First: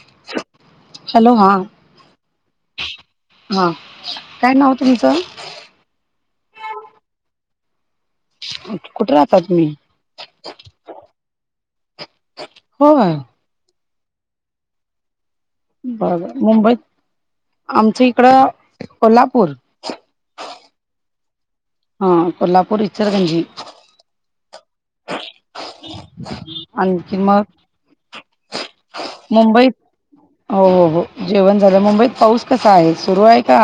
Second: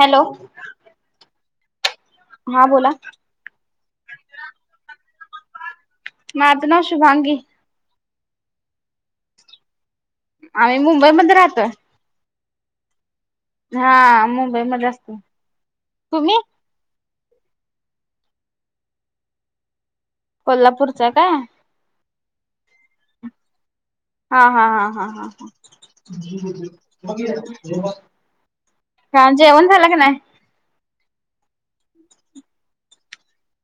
Hello. Hello हा. हा बोला. हा काय नाव तुमचं. माझं नाव शुभांगी. कुठ राहता तुम्ही. आम्ही मुंबईमध्ये राहतोय. होय. हा मुंबईमध्ये अस बर बर मुंबईत आमचं इकडं कोल्हापूर. कोल्हापूरच काय. हा कोल्हापूर इचलकरंजी. हा हा हा हा हा हा. आणखी मग हां मुंबईत जेवण झाल का नाय. हो हो हो जेवण झालं. मुंबईत पाऊस कसा आहे सुरू आहे का.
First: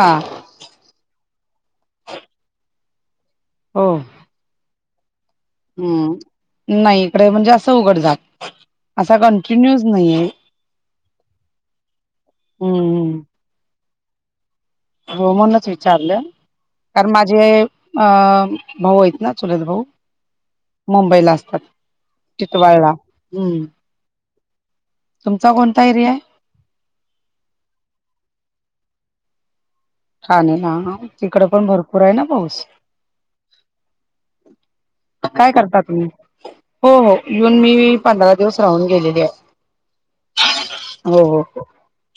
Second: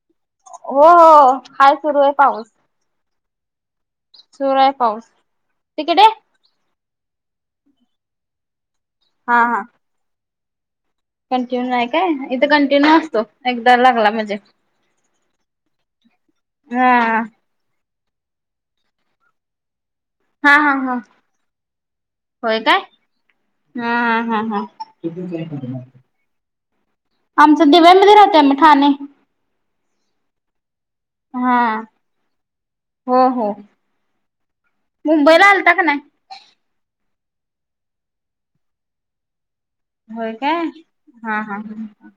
हो हो हाय सुरू आहे पाऊस. हम. सुरूआहे पाऊस. तिकडे हम्म नाही इकडे म्हणजे असं उघड झाक असा हा हा कंटिन्यूच नाहीये. कंटिन्यू नाही काय इथं कंटिन्यू हम्म असतो. एकदा लागला म्हणजे, म्हणूनच विचारलं हा कारण माझे अ भाऊ आहेत न चुलत भाऊ. हा हा हा मुंबईला असतात. होय काय टिटवाळला हम्म हा हा हा हा तुमचा कोणता एरिया आहे. आमचं दिव्यांमध्ये राहतो आम्ही ठाणे. ठाणेला हां इकडं हा पण भरपूर आहे ना पाऊस. हो हो आता मुंबईला काय आलता करता का नाही तुम्ही. हो हो येऊन मी पंधरा दिवस राहून गेलेली आहे. व्हयं काय हो हा हा हो हा.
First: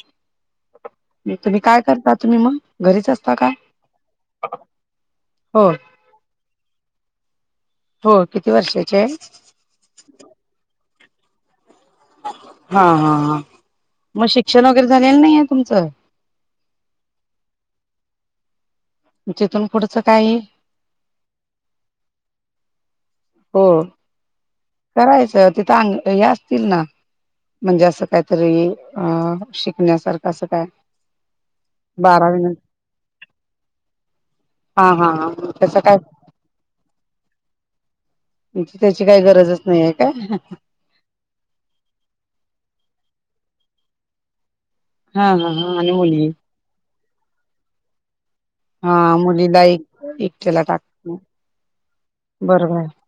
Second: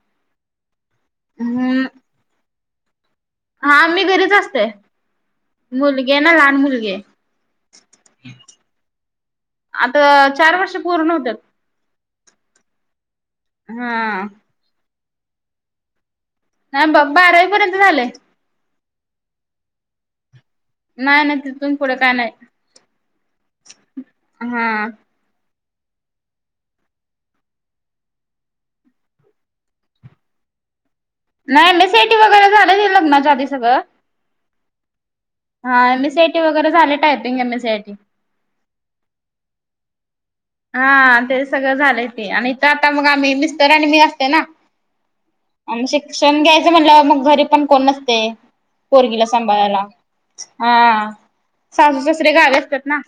तुम्ही काय हम्म करता तुम्ही मग घरीच असता का. हा मी घरीच असते. हो मुलगी ना लहान मुलगी आहे. हो किती वर्षांची आहे. आता चार वर्ष पूर्ण होत्यात. हां हां हां. हा. शिक्षण वगैरे झालेलं नाही ये तुमचं. नाही बारावी पर्यंत झाले. मग तिथून पुढचं काही. नाही नाही तिथून पुढं काय नाही. हो. हा. राहायचं तिथं अ हे असतील ना. म्हणजे असं कायतरी अ शिकण्यासारखं असं काय. नाही नाही M S C I T बारावी वगैरे नंतर झालंय लग्नाच्या आधी सगळं. हा हा हा. त्याच हा काय एम एसआयटी वगैरे झाले. Typing M SIT. म्हणजे त्याची काही गरजच नाहीये काय? हां आणि त्याचं सगळं झालंय ते आणि इथं आता मग आम्ही मिस्टर आणि मी असतोय ना हा हा हा आणि मुलगी शिक्षण घ्यायचं म्हटल्यावर मग घरी पण कोण नसतंय. हा पोरगीला मुलीला एक सांभाळायला एकट्याला हां टाकते सासू सासरे गावी असत्यात ना.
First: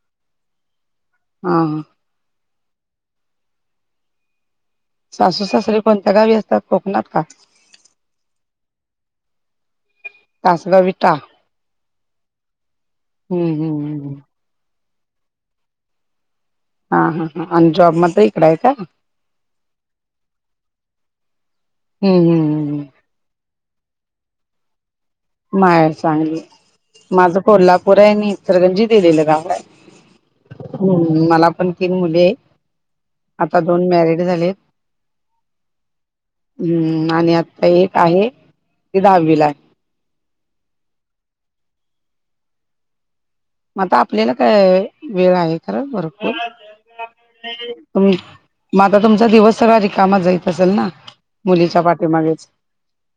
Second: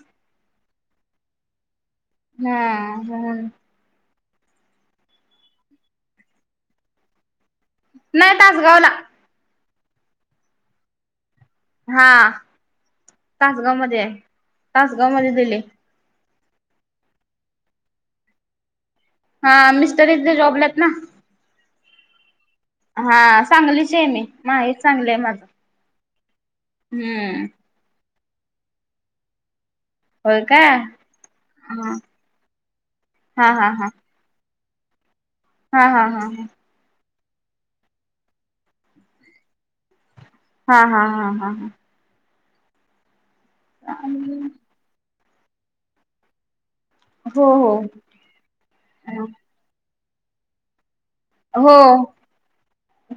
हां हां. हां म्हणून. सासू सासरे कोणत्या गावी असतात कोकणात का? नाही तासगावला. तासगाव विटा? हां हम्म तासगावमध्ये हम्म आहे तासगावमध्ये दिले. हां हां हां आणि जॉब म आता इकडं आहे काय? हां मिस्टर इथे जॉबला आहेत ना. हम्म हम्म. हां सांगलीची आहे मी माहेर सांगली आहे माझं. माहेर सांगली, माझं हम्म कोल्हापूर आहे मी इचलकरंजी दिलेलं गाव आहे. होय काय हा हम्म मला पण तीन मुली आहे हा आता हा दोन मॅरिड झाली आहेत. हां हां हां हां. हम्म आणि आता एक आहे ती दहावीला आहे. हां हां हां हां हां. मग आता आपल्याला काय वेळ आहे खरं भरपूर. हो [unintelligible] मग आता तुमचा दिवस सगळा रिकामा जाईत असेल ना? हो मुलीच्या पाठीमागेच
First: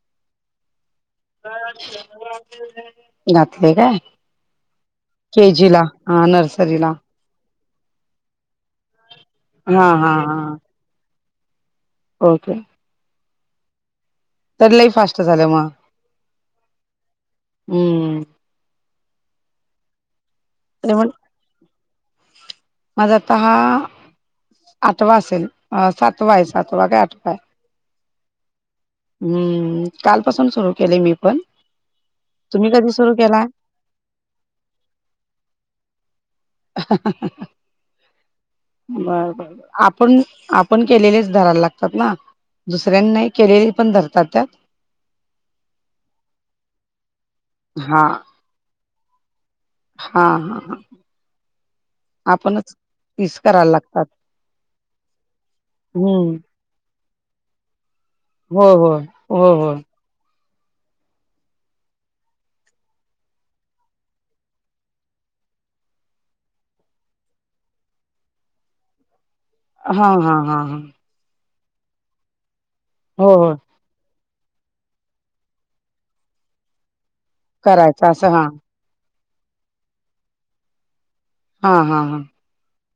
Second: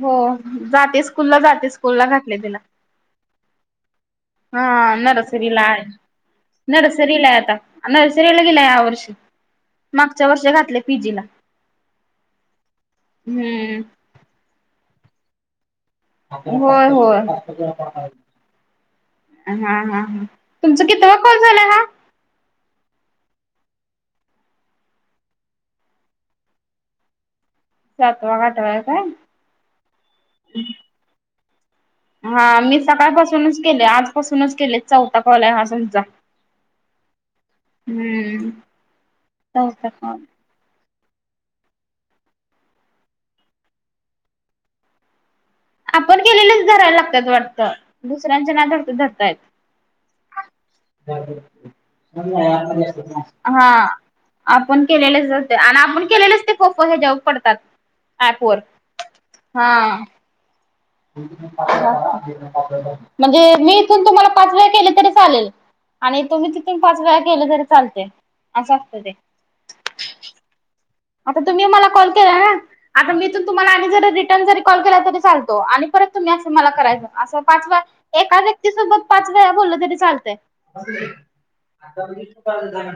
हो जाते स्कूलला जाते स्कूलला घातले तिला. घातलंय काय? हा के नर्सरीला जी ला आहे हा नर्सरीला आहे आता नर्सरीला गेल्या या वर्षी. हां हां हां. [unintelligible] पीजीला. ओके. हम्म. तर लई फास्ट झालं मग होय होय. हम्म हां हां हां तुमचं तरी कितवं पण फोन कॉल झालाय हा? माझा आता हा आठवा असेल सातवा आहे सातवा काय आठवा आहे. सातवा का आठवा काय हम्म कालपासून सुरू केले मी पण. तुम्ही कधी सुरू केलाय? केलंय आजपासूनच केलंय चौथा कॉल हा समजा. बर बर बर चौथा आपण कॉल आ पण केलेलेच धरायला लागतात ना दुसऱ्यांना केलेले पण धरतात त्यात? [inaudible] आपण केलेलेच धरायला लागतात वाटतं दुसऱ्यांचे नाय धरता धरता येत. हां हां हां. [unintelligible] तीस करायला हां लागतात आपण केलेलेच धरते आणि आपण हम्म केलेलेच ते [unintelligible] ह्याच्यावर पडतात ऍप वर हो हो हो हो हां. [unintelligible] म्हणजे मी इथून तुम्हाला पाच वेळा केले तरी चालेल. आणि तुम्ही तिथून पाच वेळा केलं तरी चालतंय असं असतं ते. हां हां हां हां. आता तुम्ही मला कॉल केला ना, आता मी हो तून हो तुम्हाला आणि जरा री रिटर्न जरी कॉल केला चालतो आणि तुम्ही असं मला करायचं, अस पाच करायचं पाच असं एका हा व्यक्तीसोबत पाच वेळा बोललं तरी चालतय. हा हा हा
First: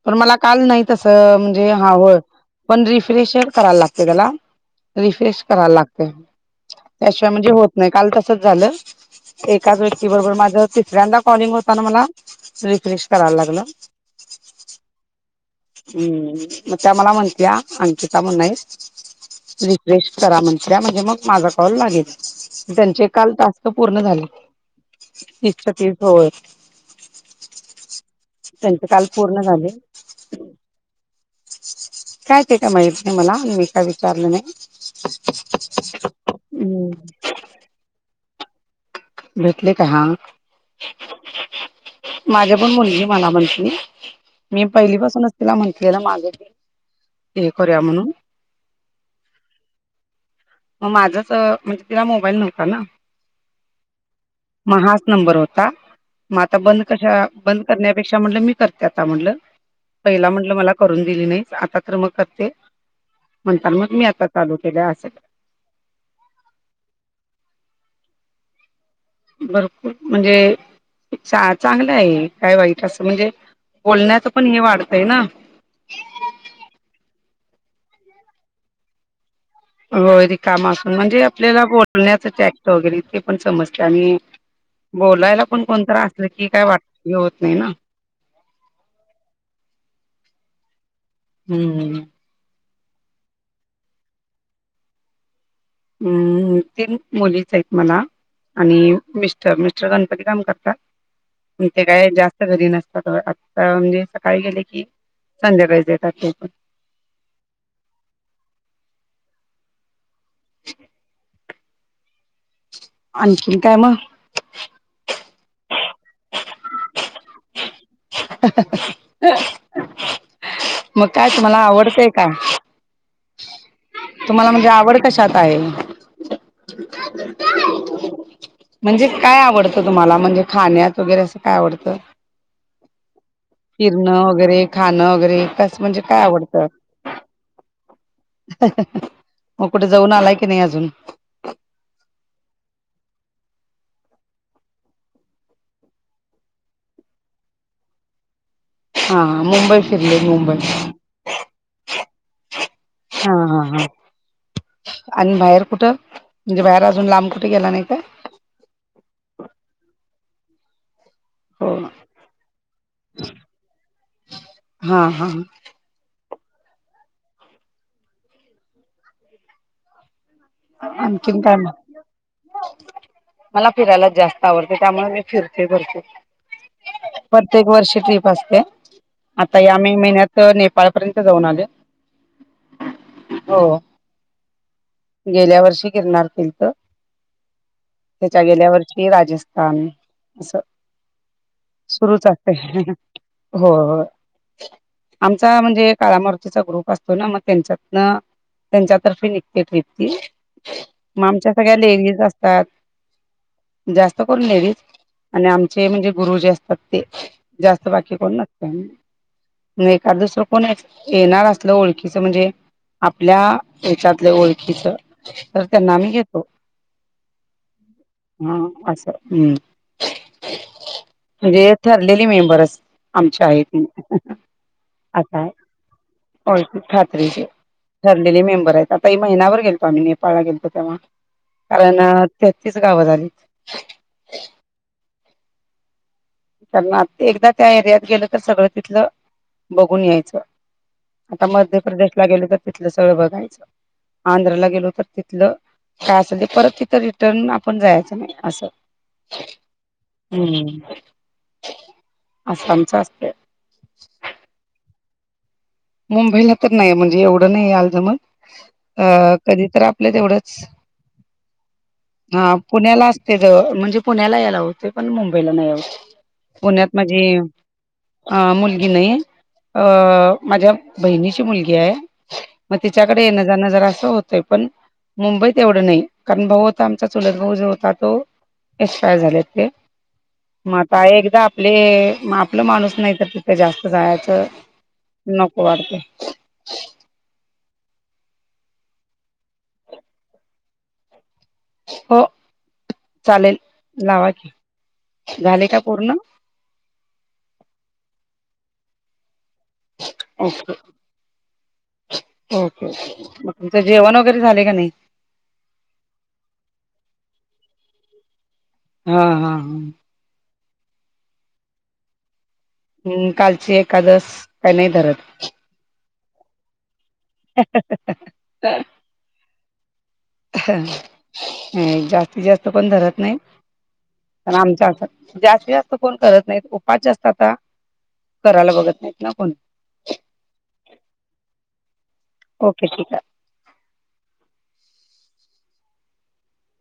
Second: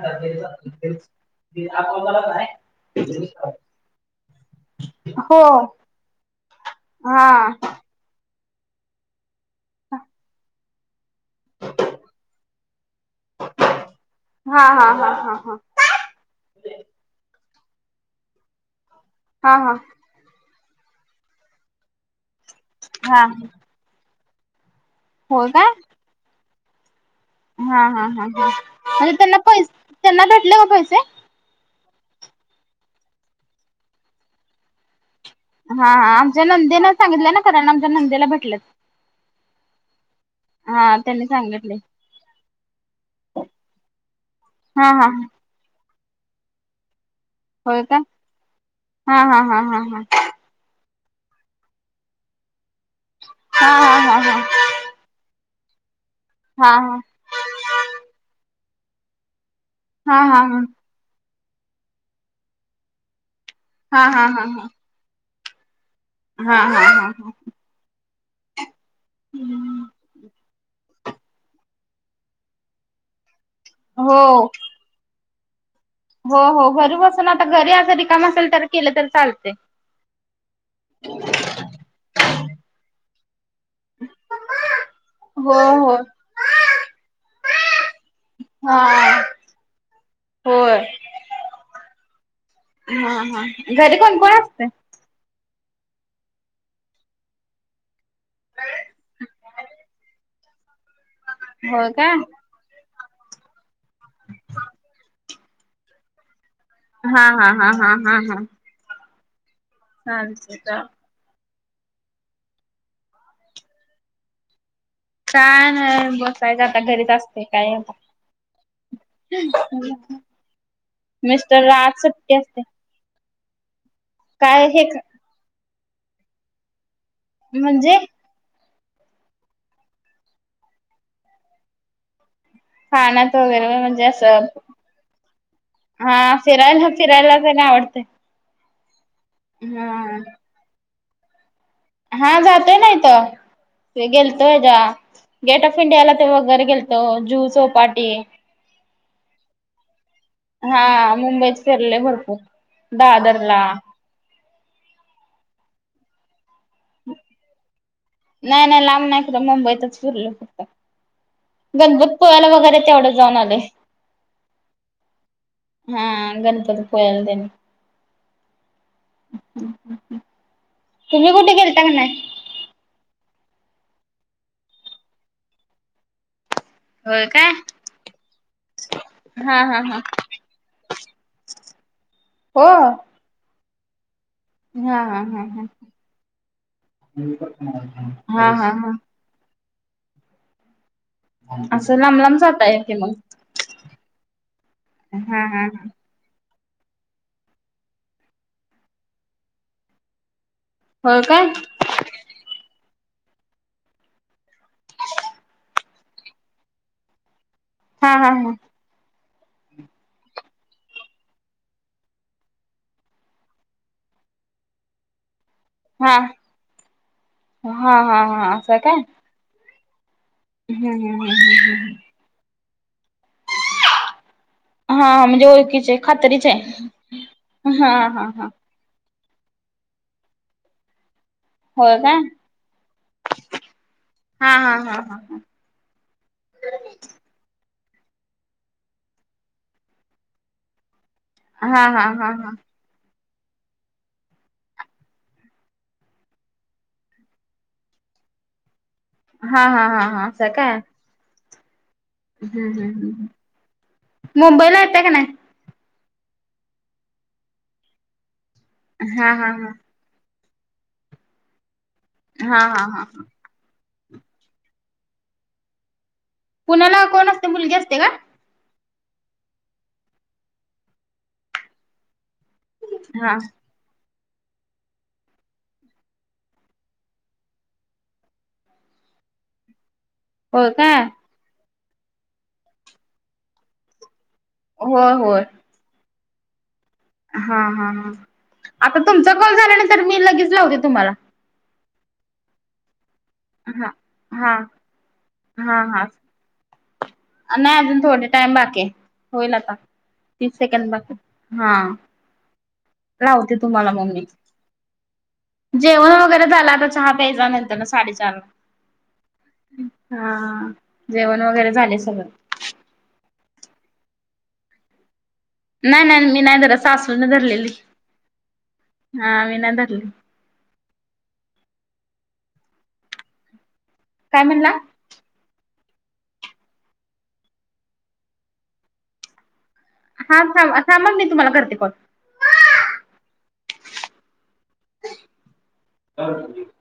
पण मला काल नाही तसं म्हणजे हा होय [unintelligible] पण रिफ्रेश करायला लागते त्याला, हो. रिफ्रेश करायला लागते. हा त्याशिवाय म्हणजे होत नाही, काल तसच झालं एकाच व्यक्ती बरोबर माझ तिसऱ्यांदा कॉलिंग होताना मला रिफ्रेश करायला लागला. हा हा हा हा हा. हम्म मग त्या मला म्हणत्या अंकिता म्हनून हा हाईत हा हा रिफ्रेश करा म्हणल्या म्हणजे मग माझा कॉल लागेल त्यांचे हा काल तास्क पूर्ण झाले. होय तीस काय च्या तीस होय. हा हा हा हा त्यांचे काल म्हणजे त्यांना पूर्ण झाले पैसे त्यांना भेटले का पैसे. काय ते काय माहिती नाही मला मी काय विचारलं नाही. हा हा आमच्या नंदेन हम्म सांगितलंय ना कारण आमच्या नंदेला भेटलं. भेटले काय हां. हा त्यांनी सांगितले माझ्या पण मुलगी मला म्हली मी हा पहिली हा पाासूनच तिला म्हंटलेलं माग होय का हा हा हा हा हा. मग माझ्यात म्हणजे तिला मोबाईल नव्हता ना. हा हा हा हा‌. म हाच नंबर होता म आता हा हा बंद कशा बंद हा करण्यापेक्षा म्हणलं मी करते आता म्हटलं, हा पहिला हा म्हटलं मला करून दिली नाही आता तर मग कर ते म्हणता मग हा मी हा हा आता चालू हा केल्या असेल. हा हा हा हा. भरपूर म्हणजे चा-चांगलं आहे काय वाईट असं म्हणजे हो बोलण्याचं पण हे वाढतंय ना. हो हो घरु बसून आता घरी अस रिकाम असेल केलं तर चालते. होय रिकाम असून म्हणजे आपल्याला बोलण्याच ट्रॅक्ट वगैरे ते पण समजते आणि बोलायला हो पण हो. कोणीतरी असलं की काय वाटलं होत नाही ना. हा होय. हम्म. हा हा घरी कोण कोण असतंय? हम्म तीन मुलीच आहेत मला. आणि मिस्टर मिस्टर गणपती काम करतात ते काय जास्त जास्त घरी नसतात आता म्हणजे सकाळी गेले की संध्याकाळी घरी येतात. हा हा हा हा हा हा. [unintelligible] आणखीन काय मग? छान हाय बसायचं आता घरीच असते कायम. मग काय तुम्हाला मिस्टर ला आज आवडतंय का सुट्टी असते. तुम्हाला काय म्हणजे हे आवड कशात आहे? म्हणजे? म्हणजे काय आवडतं तुम्हाला म्हणजे खाण्यात वगैरे असं काय आवडतं? खाण्यात वगैरे म्हणजे फिरणं असं वगैरे खाणं वगैरे कस म्हणजे हा काय आवडतं फिरायला फिरायला परी आवडत. ते मग कुठं जाऊन आलाय की नाही अजून? हां जातोय ना इथं मी गेलतो [unintelligible] गेट ऑफ इंडियाला ते वगैरे गेलो तो जीव चौपाटी हा मुंबई फिरले मुंबई हां मुंबईत फिरलोय भरपूर हा हा दादरला. हा आणि बाहेर कुठं? म्हणजे बाहेर अजून लांब कुठे गेला नाही काय? नाही नाही लांब नाही कुठं मुंबईतच फिरलोय फक्त. हो गणपतीपुळ्याला वगैरे तेवढं जाऊन आलोय. हा हा हां गणपतीपुळ्याला तेन. [unintelligible] अ तुम्ही आणखीन कुठे काय गेलता का मग? नाही मला फिरायला जास्त आवडतंय त्यामुळे मी फिरतोय भरपूर. होय काय प्रत्येक वर्षी ट्रिप असते. हा आत्ता या हा मे हा महिन्यात नेपाळपर्यंत जाऊन आले हो? हो. हा हा हा गेल्या वर्षी गिरनार केलंत हा त्याच्या हा गेल्या हा हा वर्षी राज स्थान असं. असं लांब सुरूच लांब जाताय असतंय की मग होय होय हा आमचा हा म्हणजे काळामारुतीचा ग्रुप असतो ना म त्यांच्यातन त्यांच्यातर्फे निघते ट्रिप ती. हो म काय आमच्या सगळ्या लेडीज असतात. जास्त करून लेडीज आणि आमचे म्हणजे गुरुजी असतात ते. जास्त हा बाकी हा कोण [unintelligible] म एखाद दुसरं कोण येणार असलं ओळखीच म्हणजे आपल्या याच्यातल्या ओळ खीचं तर त्यांना आम्ही हा घेतो हा हा हा हा हां काय असं. हम्म हम्म हम्म म्हणजे हम्म ठरले ले मेंबर [unintelligible] [unintelligible] आहे हा म्हणजे ओळखीचे खात्रीचे ओळखी आहे खात्रीचे हा हा ठरलेले हा मेंबर आहेत आता महिनाभर गेलतो आम्ही नेपाळला गेलतो तेव्हा होय कारण काय तेहतीस गावं झाली. हां हां हां हां हां. तर मग एकदा त्या एरियात गेलं तर सगळं तिथलं बघून यायचं. आता मध्य हा हा प्रदेशला हा हा गेलो तर तिथलं सगळं बघायचं आंध्राला गेलो तर तिथलं काय असल ते परत तिथं रिटर्न आपण जायचं नाही असं. हां हां हां हां असं काय? हम्म हम्म असं हम्म आमचं हम्म असत हम्म मुंबईला येताय का नाही? मुंबईला तर नाही म्हणजे एवढं नाही यायला जमत अ हा हा कधी हा तर आ पल्या तेवढंच हां हा हा हा पुण्याला असते [unintelligible] म्हणजे पुण्याला यायला होतंय पण मुंबईला नाही होत. पुण्यात पुण्याला कोण माझी असतंय मुलगी असत्या काय? अ मुलगी नाही अ माझ्या बहिणीची मुलगी आहे. मग तिच्याकडे हा येणं जाणं जरासं होतंय पण मुंबईत एवढं नाही कारण भाऊ होता आमचा चुलत भाऊ जो होता तो एक्स्पायर झालेत ते. होय म काय आता एकदा आपले म आपलं माणूस नाही तर तिथे जास्त जायचं होय नको वाटतंय. हां हां हां आता तुमचा कॉल झाल्यानंतर मी लगेच लावते तुम्हाला. हो चालेल हा लावा की हा झाले हा काय हा पूर्ण? नाही अजून थोडे टाईम बाकी आहे होईल आता. तीस ओके सेकंद बाकी आहे हां. ओके ओके मग तुमचं जेवण मी वगैरे झाले का नाही? जेवण वगैरे झालं आता चहा प्यायचा नंतरन साडेचार हां हां हां. हां जेवण वगैरे झालंय सगळं. हम्म कालची एकादस काय नाही धरत? नाही नाही मी नाही धरत सासूनं धरलेली हां मी नाही धरली. [unintelligible] जास्तीत जास्त कोण धरत नाही काय पण म्हणला आमच्या आता जास्तीत जास्त कोण करत नाहीत उपास जास्त आता करायला बघत नाहीत ना कोण? हां थांबा थांबा मी तुम्हाला करते कॉल. ओके ठीक आहे. [inaudible]